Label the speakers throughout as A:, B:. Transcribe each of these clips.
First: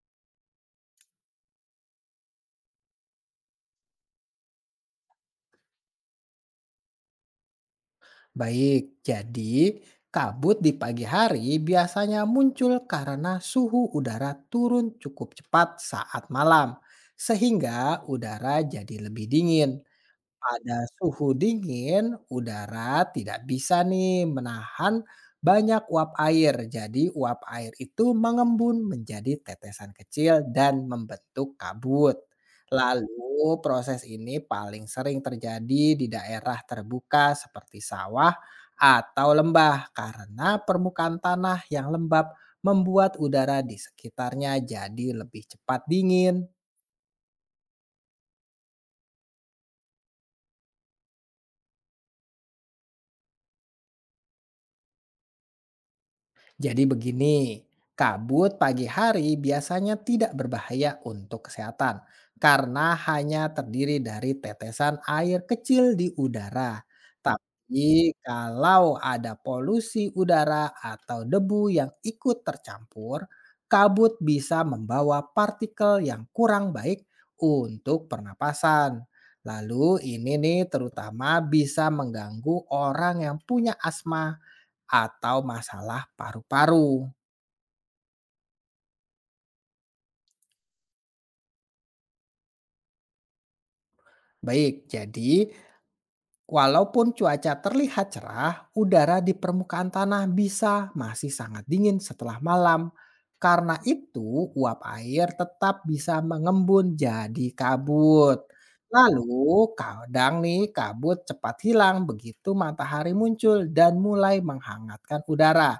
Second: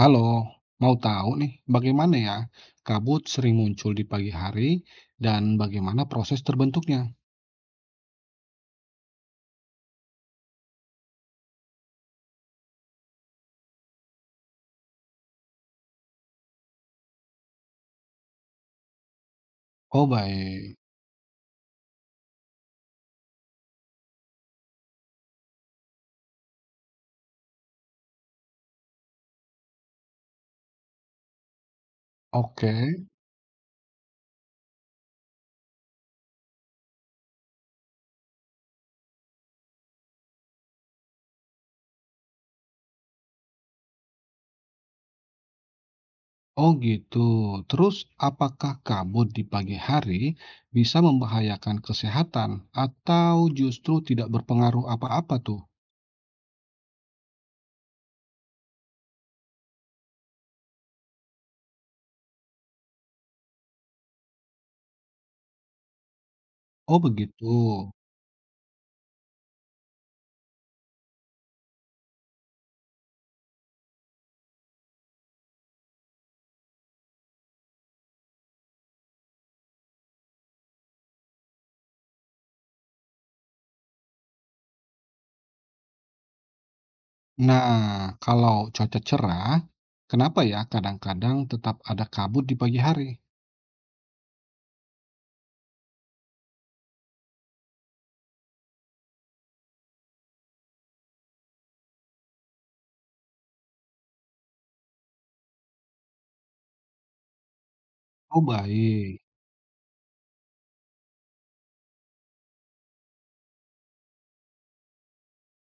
A: Halo, mau tahu nih bagaimana ya kabut sering muncul di pagi hari dan bagaimana proses terbentuknya?
B: Baik, jadi kabut di pagi hari biasanya muncul karena suhu udara turun cukup cepat saat malam, sehingga udara jadi lebih dingin.
A: Oh baik,
B: Pada suhu dingin, udara tidak bisa nih menahan banyak uap air. Jadi uap air itu mengembun menjadi tetesan kecil dan membentuk kabut.
A: oke.
B: Lalu proses ini paling sering terjadi di daerah terbuka seperti sawah atau lembah karena permukaan tanah yang lembab membuat udara di sekitarnya jadi lebih cepat dingin.
A: Oh gitu. Terus apakah kabut di pagi hari bisa membahayakan kesehatan atau justru tidak berpengaruh apa-apa tuh?
B: Jadi begini, kabut pagi hari biasanya tidak berbahaya untuk kesehatan karena hanya terdiri dari tetesan air kecil di udara.
A: Oh begitu.
B: Tapi kalau ada polusi udara atau debu yang ikut tercampur, kabut bisa membawa partikel yang kurang baik untuk pernapasan. Lalu ini nih terutama bisa mengganggu orang yang punya asma atau masalah paru-paru.
A: Nah, kalau cuaca cerah, kenapa ya kadang-kadang tetap ada kabut di pagi hari?
B: Baik, jadi walaupun cuaca terlihat cerah, udara di permukaan tanah bisa masih sangat dingin setelah malam. Karena itu, uap air tetap bisa mengembun jadi
A: Oh
B: kabut.
A: baik,
B: Lalu, kadang nih kabut cepat hilang begitu matahari muncul dan mulai menghangatkan udara.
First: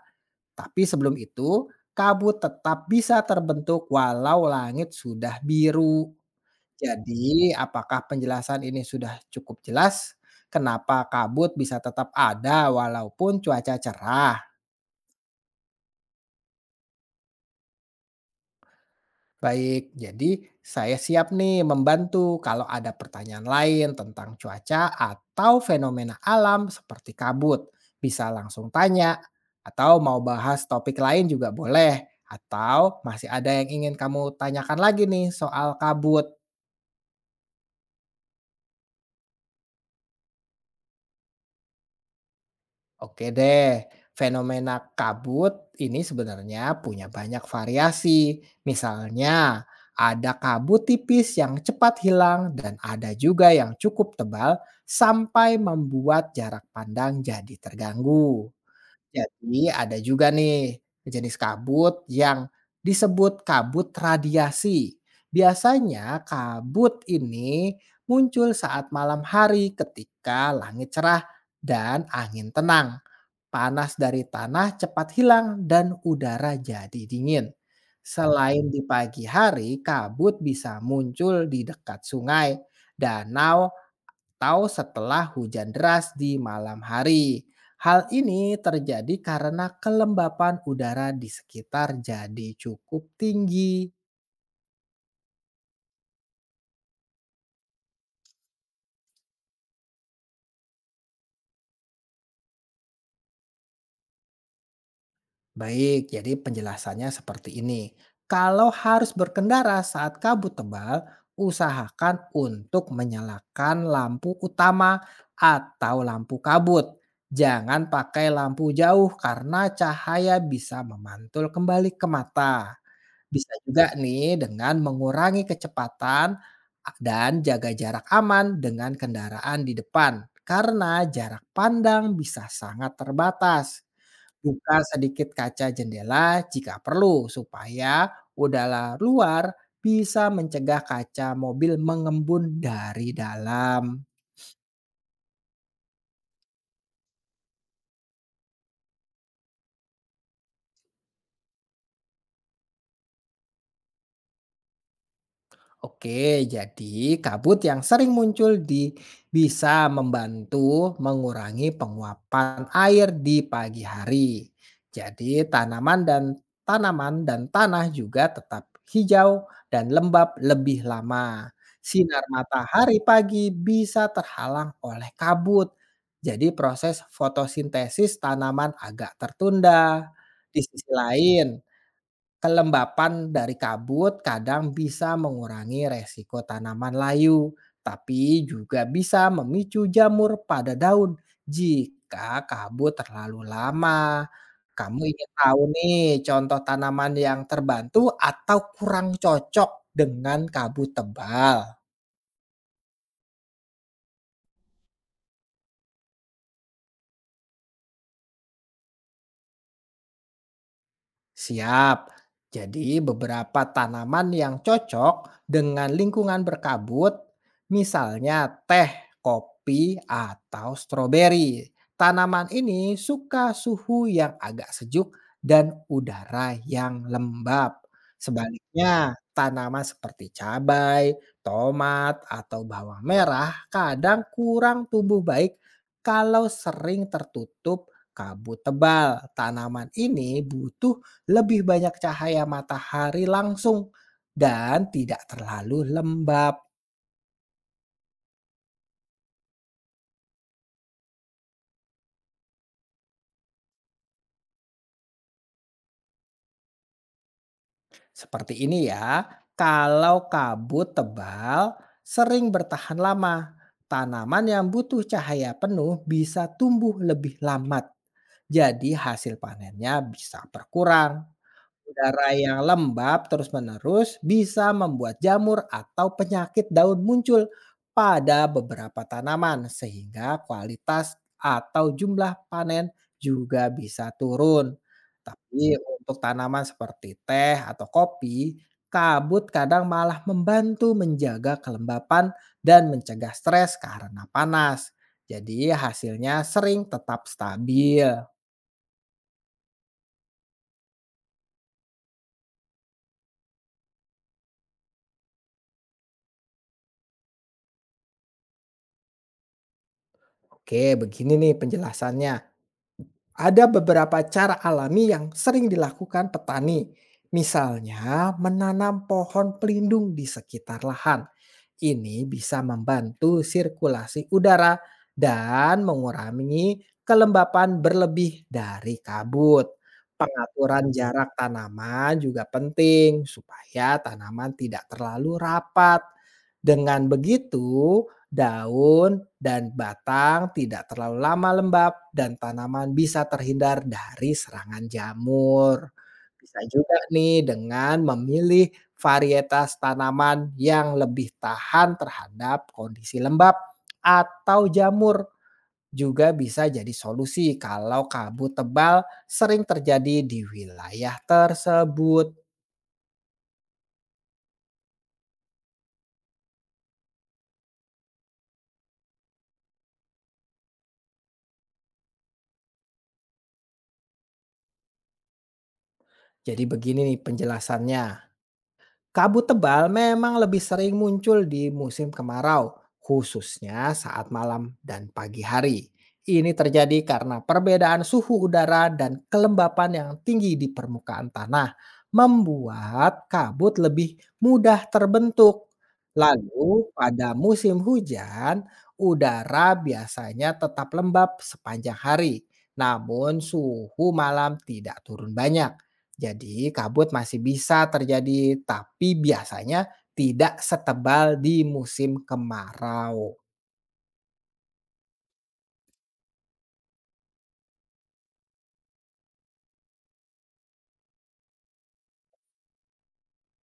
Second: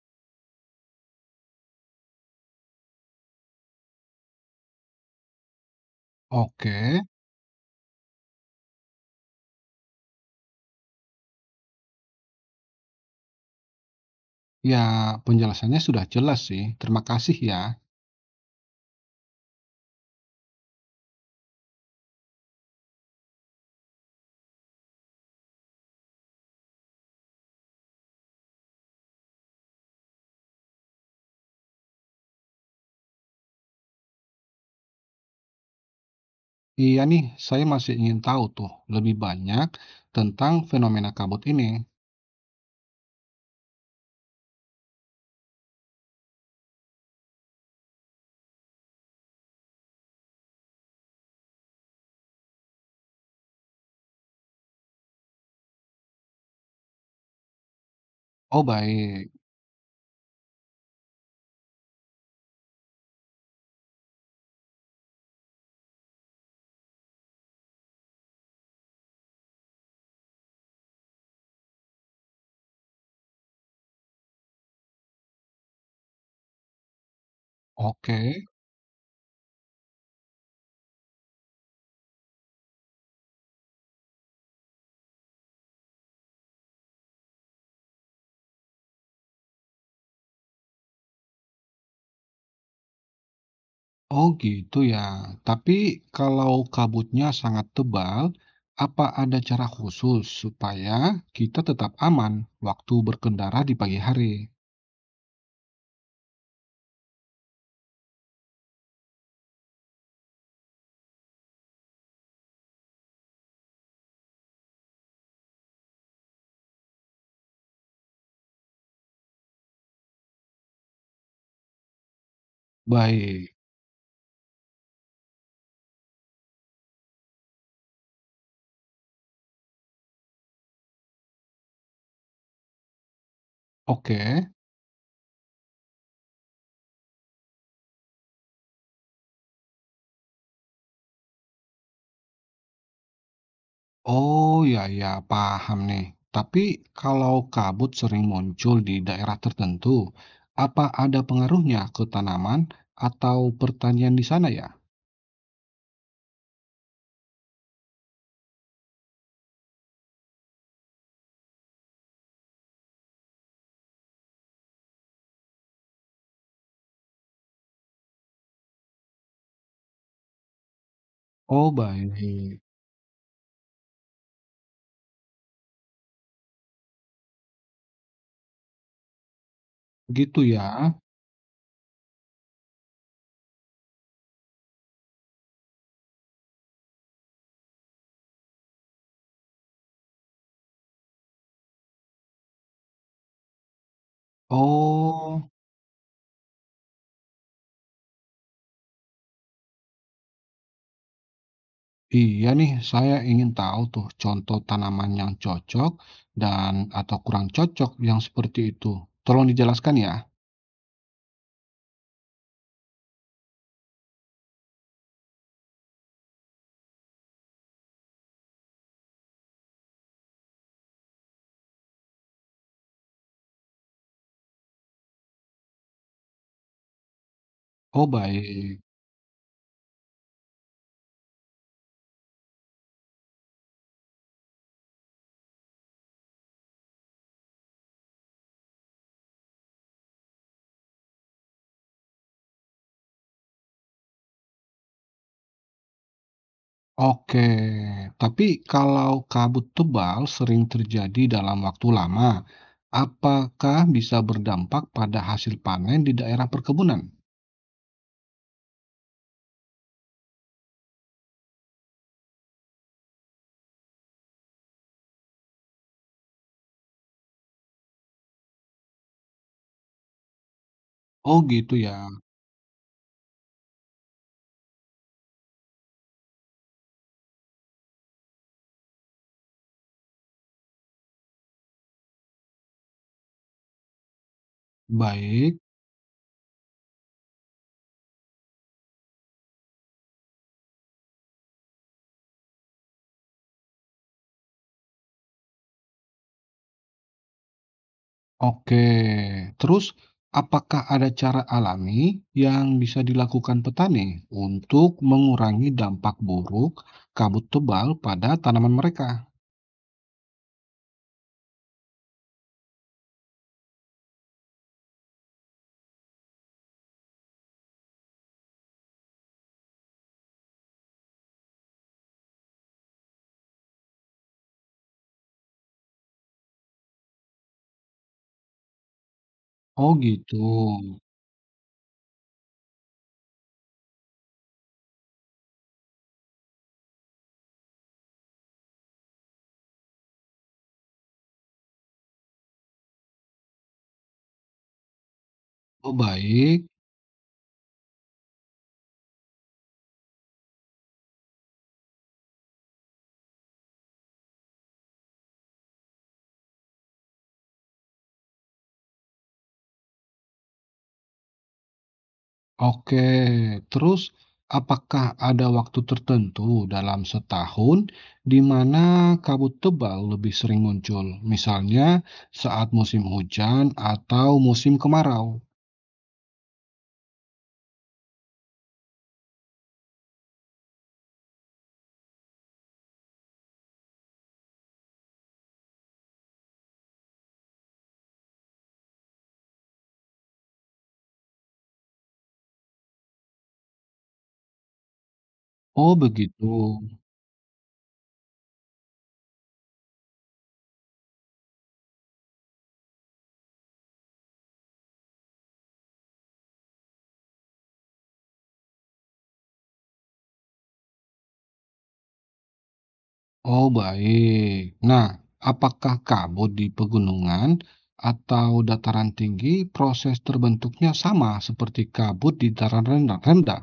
B: Tapi sebelum itu, kabut tetap bisa terbentuk walau langit sudah biru.
A: oke.
B: Jadi, apakah penjelasan ini sudah cukup jelas? Kenapa kabut bisa tetap ada walaupun cuaca cerah?
A: Ya, penjelasannya sudah jelas sih. Terima kasih ya.
B: Baik, jadi saya siap nih membantu kalau ada pertanyaan lain tentang cuaca atau fenomena alam seperti kabut. Bisa langsung tanya atau mau bahas topik lain juga boleh. Atau masih ada yang ingin kamu tanyakan lagi nih soal kabut.
A: Iya nih, saya masih ingin tahu tuh lebih banyak tentang fenomena kabut ini.
B: Oke deh, fenomena kabut ini sebenarnya punya banyak variasi. Misalnya, ada kabut tipis yang cepat hilang dan ada juga yang cukup tebal sampai membuat jarak pandang jadi terganggu.
A: Oh baik,
B: Jadi ada juga nih jenis kabut yang disebut kabut radiasi. Biasanya kabut ini muncul saat malam hari ketika langit cerah dan angin tenang. Panas dari tanah cepat hilang dan udara jadi dingin.
A: oke.
B: Selain di pagi hari, kabut bisa muncul di dekat sungai, danau, atau setelah hujan deras di malam hari. Hal ini terjadi karena kelembapan udara di sekitar jadi cukup tinggi.
A: Oh gitu ya. Tapi kalau kabutnya sangat tebal, apa ada cara khusus supaya kita tetap aman waktu berkendara di pagi hari?
B: Baik, jadi penjelasannya seperti ini. Kalau harus berkendara saat kabut tebal, usahakan untuk menyalakan lampu utama atau lampu kabut. Jangan pakai lampu jauh karena cahaya bisa memantul kembali ke mata. Bisa
A: Baik,
B: juga nih dengan mengurangi kecepatan dan jaga jarak aman dengan kendaraan di depan. Karena jarak pandang bisa sangat terbatas.
A: oke.
B: Buka sedikit kaca jendela jika perlu, supaya udara luar bisa mencegah kaca mobil mengembun dari dalam.
A: Oh, ya ya, paham nih. Tapi kalau kabut sering muncul di daerah tertentu, apa ada pengaruhnya ke tanaman atau pertanian di sana ya?
B: Oke, jadi kabut yang sering muncul di bisa membantu mengurangi penguapan air di pagi hari. Jadi tanaman dan tanah juga tetap hijau dan lembab lebih lama.
A: Oh,
B: Sinar
A: baik.
B: matahari pagi bisa terhalang oleh kabut. Jadi proses fotosintesis tanaman agak tertunda.
A: Gitu
B: Di
A: ya.
B: sisi lain, kelembapan dari kabut kadang bisa mengurangi resiko tanaman layu, tapi juga bisa memicu jamur pada daun jika kabut terlalu lama. Kamu ingin
A: Oh,
B: tahu nih contoh tanaman yang terbantu atau kurang cocok dengan kabut tebal?
A: iya nih, saya ingin tahu tuh contoh tanaman yang cocok dan atau kurang cocok yang seperti itu. Tolong dijelaskan ya.
B: Siap. Jadi beberapa tanaman yang cocok dengan lingkungan berkabut, misalnya teh, kopi, atau stroberi. Tanaman ini suka suhu yang agak sejuk dan udara yang lembab.
A: Oh, baik.
B: Sebaliknya, tanaman seperti cabai, tomat, atau bawang merah kadang kurang tumbuh baik kalau sering tertutup kabut tebal. Tanaman ini butuh lebih banyak cahaya matahari langsung dan tidak terlalu lembab.
A: Oke, tapi kalau kabut tebal sering terjadi dalam waktu lama, apakah bisa berdampak pada hasil panen di daerah perkebunan?
B: Seperti ini ya, kalau kabut tebal sering bertahan lama, tanaman yang butuh cahaya penuh bisa tumbuh lebih lambat. Jadi hasil panennya bisa berkurang.
A: Oh, gitu ya.
B: Udara yang lembab terus-menerus bisa membuat jamur atau penyakit daun muncul pada beberapa tanaman, sehingga kualitas atau jumlah panen juga bisa turun.
A: Baik.
B: Tapi untuk tanaman seperti teh atau kopi, kabut kadang malah membantu menjaga kelembapan dan mencegah stres karena panas. Jadi hasilnya sering tetap stabil.
A: Oke. Terus, apakah ada cara alami yang bisa dilakukan petani untuk mengurangi dampak buruk kabut tebal pada tanaman mereka?
B: Oke, begini nih penjelasannya. Ada beberapa cara alami yang sering dilakukan petani, misalnya menanam pohon pelindung di sekitar lahan. Ini bisa membantu sirkulasi udara dan mengurangi kelembapan berlebih dari kabut.
A: Oh, gitu.
B: Pengaturan jarak tanaman juga penting supaya tanaman tidak terlalu rapat. Dengan begitu, daun dan batang tidak terlalu lama lembab dan tanaman bisa terhindar dari serangan jamur.
A: Oh,
B: Bisa
A: baik.
B: juga nih dengan memilih varietas tanaman yang lebih tahan terhadap kondisi lembab atau jamur juga bisa jadi solusi kalau kabut tebal sering terjadi di wilayah tersebut.
A: Oke, terus apakah ada waktu tertentu dalam setahun di mana kabut tebal lebih sering muncul? Misalnya saat musim hujan atau musim kemarau.
B: Jadi begini nih penjelasannya. Kabut tebal memang lebih sering muncul di musim kemarau, khususnya saat malam dan pagi hari. Ini terjadi karena perbedaan suhu udara dan kelembapan yang tinggi di permukaan tanah membuat kabut lebih mudah terbentuk.
A: Oh, begitu.
B: Lalu, pada musim hujan, udara biasanya tetap lembab sepanjang hari, namun suhu malam tidak turun banyak. Jadi kabut masih bisa terjadi, tapi biasanya tidak setebal di musim kemarau.
A: Oh, baik. Nah, apakah kabut di pegunungan atau dataran tinggi proses terbentuknya sama seperti kabut di dataran rendah?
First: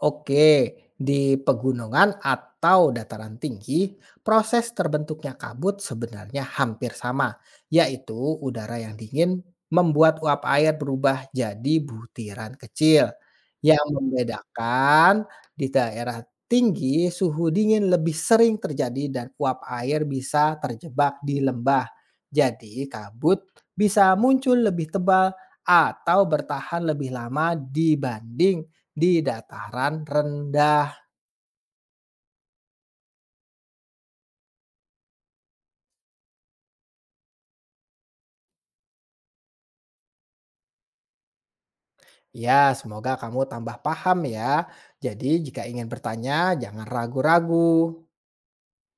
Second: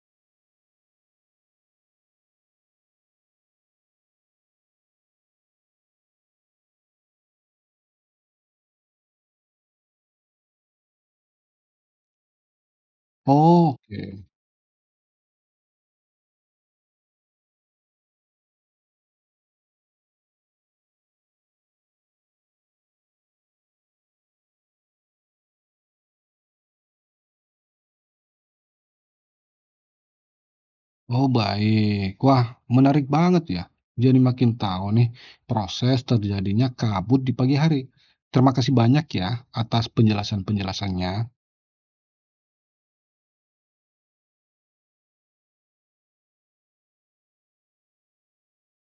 B: Oke, di pegunungan atau dataran tinggi, proses terbentuknya kabut sebenarnya hampir sama, yaitu udara yang dingin membuat uap air berubah jadi butiran kecil. Yang
A: Oke.
B: membedakan di daerah tinggi, suhu dingin lebih sering terjadi dan uap air bisa terjebak di lembah. Jadi kabut bisa muncul lebih tebal atau bertahan lebih lama dibanding di dataran rendah.
A: Oh, baik. Wah, menarik banget ya. Jadi makin tahu nih proses terjadinya kabut di pagi hari. Terima kasih banyak ya atas penjelasan-penjelasannya.
B: Ya, semoga kamu tambah paham ya. Jadi, jika ingin bertanya, jangan ragu-ragu.